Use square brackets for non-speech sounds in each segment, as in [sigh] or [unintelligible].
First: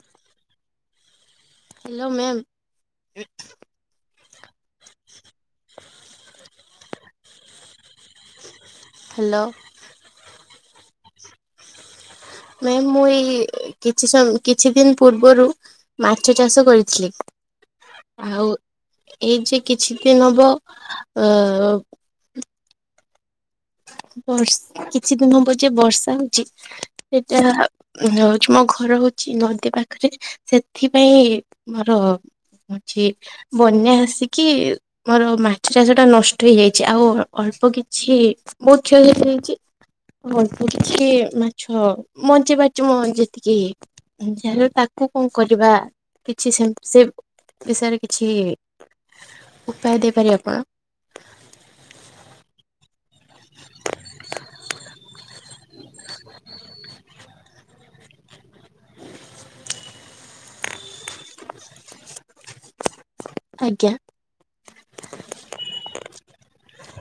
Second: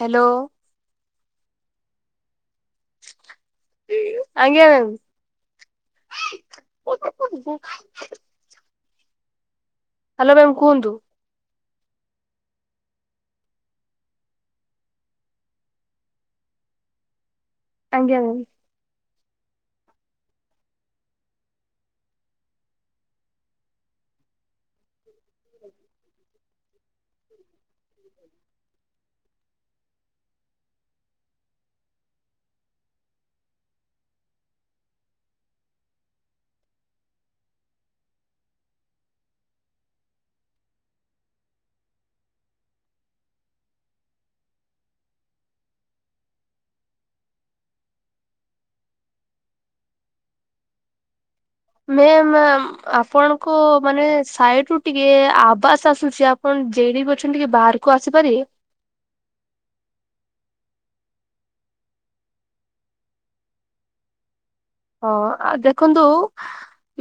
Hello. Hello ma'am. ଆଜ୍ଞା ma'am. Hello. Hello ma'am କୁହନ୍ତୁ? Ma'am ମୁଁ ଏଇ କିଛି ସମୟ କିଛି ଦିନ ପୂର୍ବରୁ ମାଛ ଚାଷ କରିଥିଲି। ଆଜ୍ଞା ମ୍ୟାମ୍। ଆଉ ଏଇଯେ କିଛି ଦିନ ହବ ଅ ବର୍ଷ କିଛି ଦିନ ହବ ଯୋଉ ବର୍ଷା ହଉଚି ସେଇଟା ହଉଚି ମୋ ଘର ହଉଚି ନଦୀ ପାଖରେ ସେଥିପାଇଁ ମୋର ହଉଚି ବନ୍ୟା ଆସିକି ମୋର ମାଛ ଚାଷଟା ନଷ୍ଟ ହେଇଯାଇଚି ଆଉ ଅଳ୍ପ କିଛି ବହୁତ୍ କ୍ଷତି ହେଇଯାଇଚି। ଅଳ୍ପ କିଛି ମାଛ ବଞ୍ଚେଇ ପାରିଚି ମୁଁ ଯେତିକି ଯାହା ହେଲେ ତାକୁ କଣ କରିବା କିଛି ସେମିତି ସେ ବିଷୟରେ କିଛି ଉପାୟ ଦେଇପାରିବେ ଆପଣ? ମେ ମ୍ୟାମ୍ ଆପଣଙ୍କ ମାନେ ସାଇଟିରୁ ଟିକେ ଆବାଜ୍ ଆସୁଚି ଆପଣ ଜେଡି କରୁଚନ୍ତିକି ବାହାରକୁ ଆସିପାରିବେ? ଆଜ୍ଞା। ହଁ ଦେଖନ୍ତୁ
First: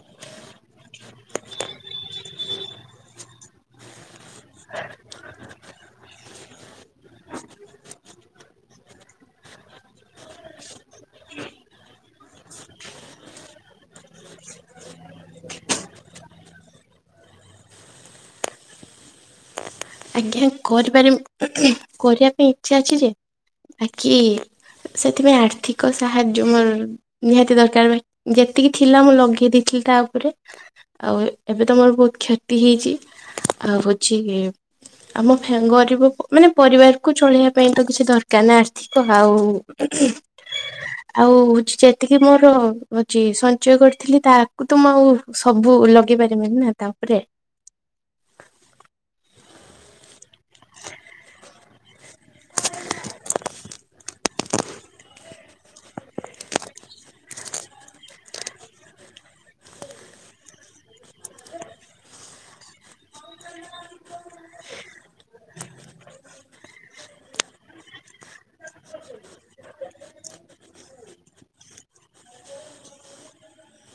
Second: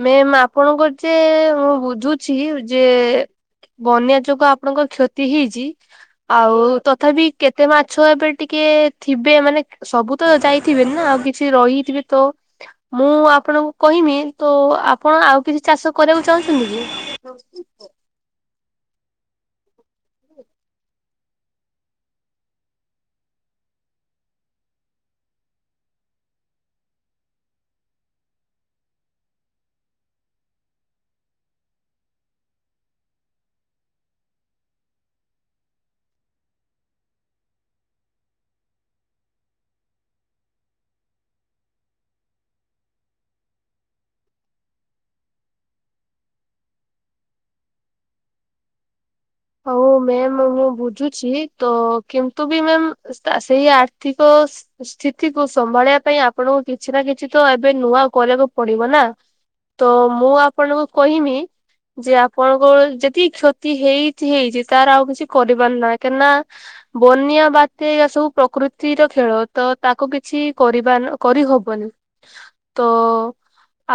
ମେମ୍ ଆପଣଙ୍କର ଯେ ମୁଁ ବୁଝୁଛି ଯେ ବନ୍ୟା ଯୋଗୁଁ ଆପଣଙ୍କ କ୍ଷତି ହେଇଛି ଆଉ ତଥାପି କେତେ ମାଛ ଏବେ ଟିକେ ଥିବେ ମାନେ ସବୁତ ଯାଇଥିବେନା ଆଉ କିଛି ରହିଥିବେ ତ ମୁଁ ଆପଣଙ୍କୁ କହିମି ତଆପଣ ଆଉ କିଛି ଚାଷ କରିବାକୁ ଚାହୁଁଛନ୍ତିକି? [unintelligible] ଆଜ୍ଞା କରିପାରିମି କରିବା ପାଇଁ ଇଚ୍ଛା ଅଛିଯେ ବାକି ସେଥିପାଇଁ ଆର୍ଥିକ ସାହାଯ୍ୟ ମୋର ନିହାତି ଦରକାର ମାନେ ଯେତିକି ଥିଲା ମୁଁଲଗେଇ ଦେଇଥିଲି ତାଉପରେ। ଆଉ ଏବେତ ମୋର ବହୁତ୍ କ୍ଷତି ହେଇଚି ଆଉ ହୋଉଚି ଆମ ଫେଗରିବ ମାନେ ପରିବାରକୁ ଚଳିବା ପାଇଁତ କିଛି ଦରକାରନା ଆର୍ଥ ଆଉ ଆଉ ହଉଚି ଯେତିକି ମୋର ହୋଉଚି ସଞ୍ଚୟ କରିଥିଲି ତାକୁତ ମୁଁଆଉ ସବୁ ଲଗେଇ ପାରିବିନିନା ତାଉପରେ। ହଉ ମ୍ୟାମ୍ ମୁଁ ବୁଝୁଛି ତ କିନ୍ତୁବି ମ୍ୟାମ୍ ସେଇ ଆର୍ଥିକ ସ୍ଥିତିକୁ ସ୍ଥିତିକୁ ସମ୍ଭାଳିବା ପାଇଁ ଆପଣଙ୍କୁ କିଛିନା କିଛିତ ଏବେ ନୂଆ କରିବାକୁ ପଡ଼ିବନା? ତମୁଁ ଆପଣଙ୍କୁ କହମି ଯେଆପଣଙ୍କ ଯେଦି କ୍ଷତି ହେଇ ତିହେଇଚି ତାର ଆଉ କିଛି କରିପାରି ନାଇଁ କାହିଁକି ନା ବନ୍ୟା ବାତ୍ୟା ସବୁ ପ୍ରକୃତିର ଖେଳ ତ ତାକୁ କିଛି କରିବାନ କରିହବନି ତ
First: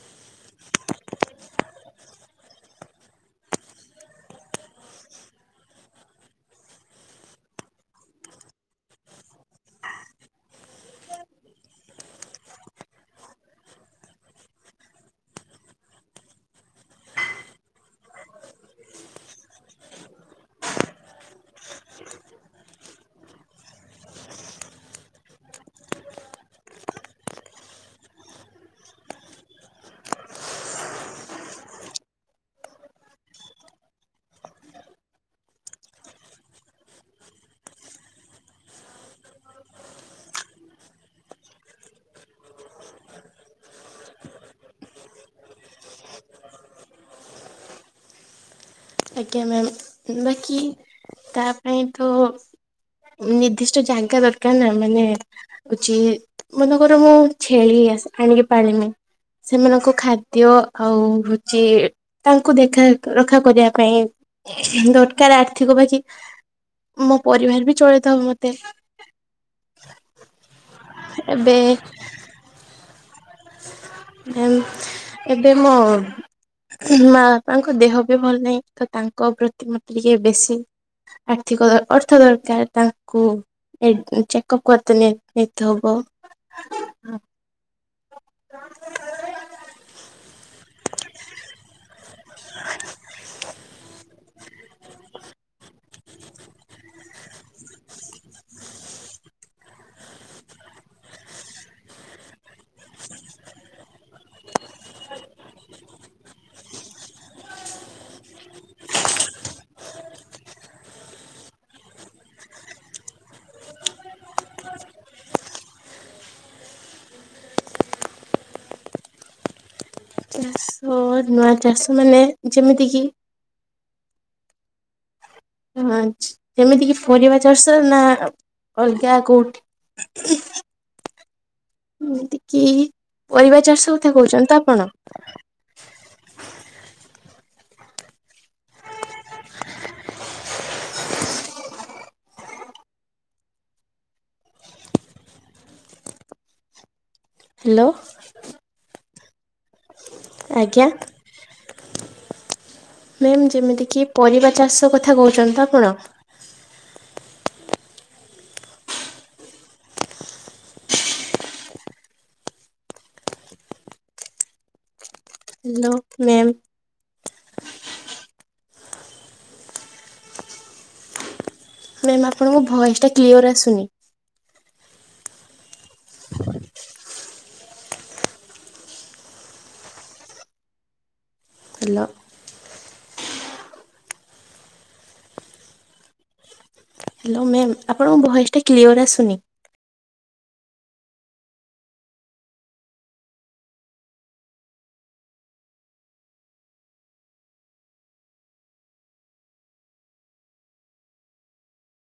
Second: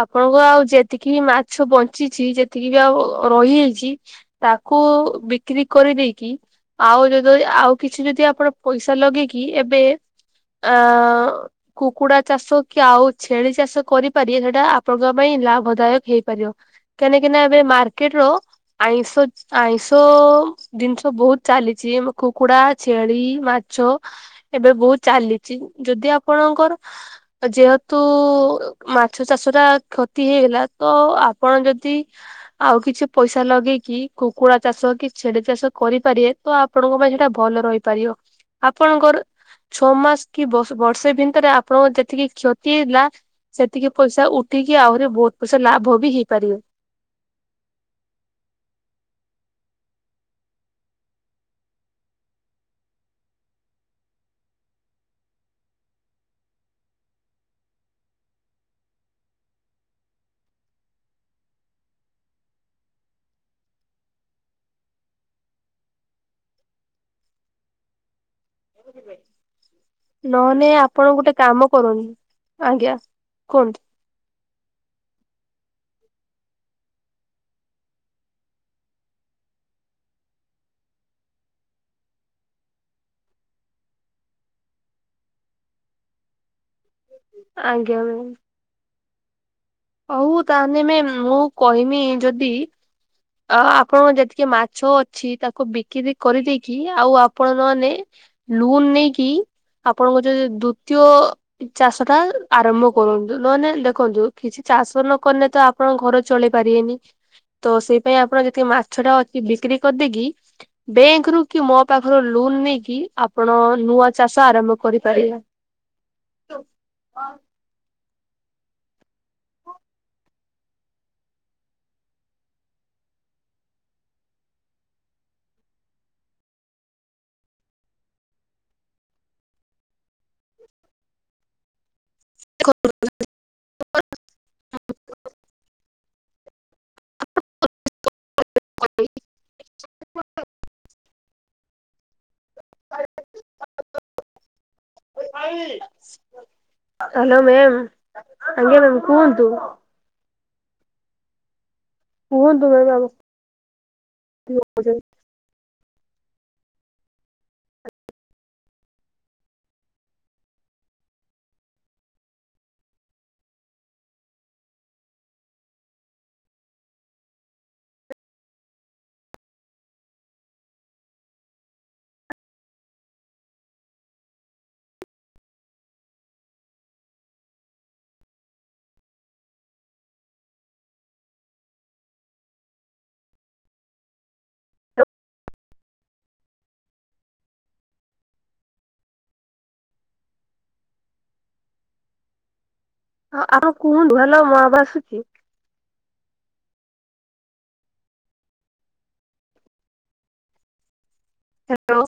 ଆପଣଙ୍କ ଆଉ ଯେତିକି ବି ମାଛ ବଞ୍ଚିଚି ଯେତିକି ବି ଆଉ ରହି ଯାଇଚି ତାକୁ ବିକ୍ରି କରି ଦେଇକି ଆଉ ଯଦି ଆଉ କିଛି ଯଦି ଆପଣ ପଇସା ଲଗେଇକି ଏବେ ଆଉ କୁକୁଡ଼ା ଚାଷ କି ଆଉ ଛେଳି ଚାଷ କରିପାରିବେ ସେଟା ଆପଣଙ୍କ ପାଇଁ ଲାଭଦାୟକ ହେଇପାରିବ। କାହିଁକି ନା ଏବେ ମାର୍କେଟ ର ଆଇଁଷ -ଆଇଁଷ୍ ତ ଜିନିଷ ବହୁତ୍ ଚାଲିଚି କୁକୁଡା, ଛେଳି, ମାଛ ଏବେ ବହୁତ୍ ଚାଲିଚି ଯଦି ଆପଣଙ୍କର ଯେହେତୁ ମାଛ ଚାଷ ଟା କ୍ଷତି ହେଇଗଲା ତ ଆପଣ ଯଦି ଆଉ କିଛି ପଇସା ଲଗେଇକି କୁକୁଡ଼ା ଚାଷ କି ଛେଳି ଚାଷ କରିପାରିବେ ତ ଆପଣଙ୍କ ପାଇଁ ସେଟା ଭଲ ରହିପାରିବ ଆପଣଙ୍କର ଛଅ ମାସ୍ କି ବର୍ଷ-ବର୍ଷେ ଭିତରେ ଆପଣଙ୍କ ଯେତିକି କ୍ଷତି ହେଇଥିଲା ସେତିକି ପଇସା ଉଠିକି ଆହୁରି ବହୁତ୍ ପଇସା ଲାଭ ବି ହେଇପାରିବ। ଆଜ୍ଞା ମ୍ୟାମ୍ ବାକି ତା ପାଇଁ ତ ନିର୍ଦ୍ଦିଷ୍ଟ ଜାଗା ଦରକାର୍ ନା ମାନେ ହେଉଚି ମନେକର ମୁଁ ଛେଳି ଆସି- ଆଣିକି ପାଳିଲି। ସେମାନଙ୍କ ଖାଦ୍ୟ ଆଉ ହେଉଚି ତାଙ୍କୁ ଦେଖା ରଖା କରିବା ପାଇଁ ଦରକାର୍ ଆର୍ଥିକ ବାକି ମୋ ପରିବାର ବି ଚଳେଇ ଦବ ମତେ। ନହଲେ ଆପଣ ଗୋଟେ ଏବେ କାମ କରନ୍ତୁ। କୁହନ୍ତୁ ଏମ୍ -ଏବେ ମ ମା ବାପାଙ୍କ ଦେହ ବି ଭଲ ନାହିଁ ତ ତାଙ୍କ ପ୍ରତି ମତେ ଟିକେ ବେଶୀ ଆର୍ଥିକ ଅର୍ଥ ଦରକାର୍ ତାଙ୍କୁ ଚେକଅପ୍ କରିତେନେ ନେଇତେ ହବ। ଆଜ୍ଞା ମ୍ୟାମ୍। କ ହଉ ତାହେଲେ ମେ-ମୁଁ କହିମି ଯଦି ଅ- ଆପଣଙ୍କ ଯେତିକି ମାଛ ଅଛି ତାକୁ ବିକିରି କରିଦେଇକି ଆଉ ଆ ଆପଣ ନହଲେ ଲୁନ୍ ନେଇକି ଆପଣଙ୍କ ଯ -ଯଉ ଦ୍ଵିତୀୟ ଚାଷ ଟା ଆରମ୍ଭ କରନ୍ତୁ ନହେଲେ ଦେଖନ୍ତୁ କିଛି ଚାଷ ନକଲେ ତ ଆପଣଙ୍କ ଘର ଚଳେଇ ପାରିବେନି ତ ସେଇ ପାଇଁ ଆପଣ ଯେତିକି ମାଛ ଟା ଅଛି ବିକ୍ରି କରିଦେଇକି ବ୍ୟାଙ୍କ୍ ରୁ କି ମୋ ପାଖରୁ ଲୋନ୍ ନେଇକି ଆପଣ ନୂଆ ଚାଷ ଆରମ୍ଭ କରିପାରିବେ। ତ ହ ଅ- ନୂଆ ଚାଷ ମାନେ ଯେମିତି କିି ଯେମିତି କିି ପରିବା ଚାଷ ନା ଅଲଗା କଉଠି ଏମତି କିି ପରିବା ଚାଷ କଥା କହୁଚନ୍ତି ତ ଆପଣ? [inaudible] [inaudible] ହ୍ୟାଲୋ ମ୍ୟାମ୍ ଆଜ୍ଞା ମ୍ୟାମ୍ କୁହନ୍ତୁ। ଆଜ୍ଞା। କୁହନ୍ତୁ [unintelligible] ମ୍ୟାମ୍ ଯେମିତିକି ପରିବା ଚାଷ କଥା କହୁଛନ୍ତି ଆପଣ? Hello ma'am. ମ୍ୟାମ୍ ଆପଣଙ୍କ ଭଏସ ଟା କ୍ଲିୟର ଆସୁନି। ହ୍ୟାଲୋ ହ୍ୟାଲୋ ଆପଣଙ୍କ ଭଏସ୍ ଟା କ୍ଲିୟର ଆସୁନି। ହ ଆପଣ କୁହନ୍ତୁ। [unintelligible]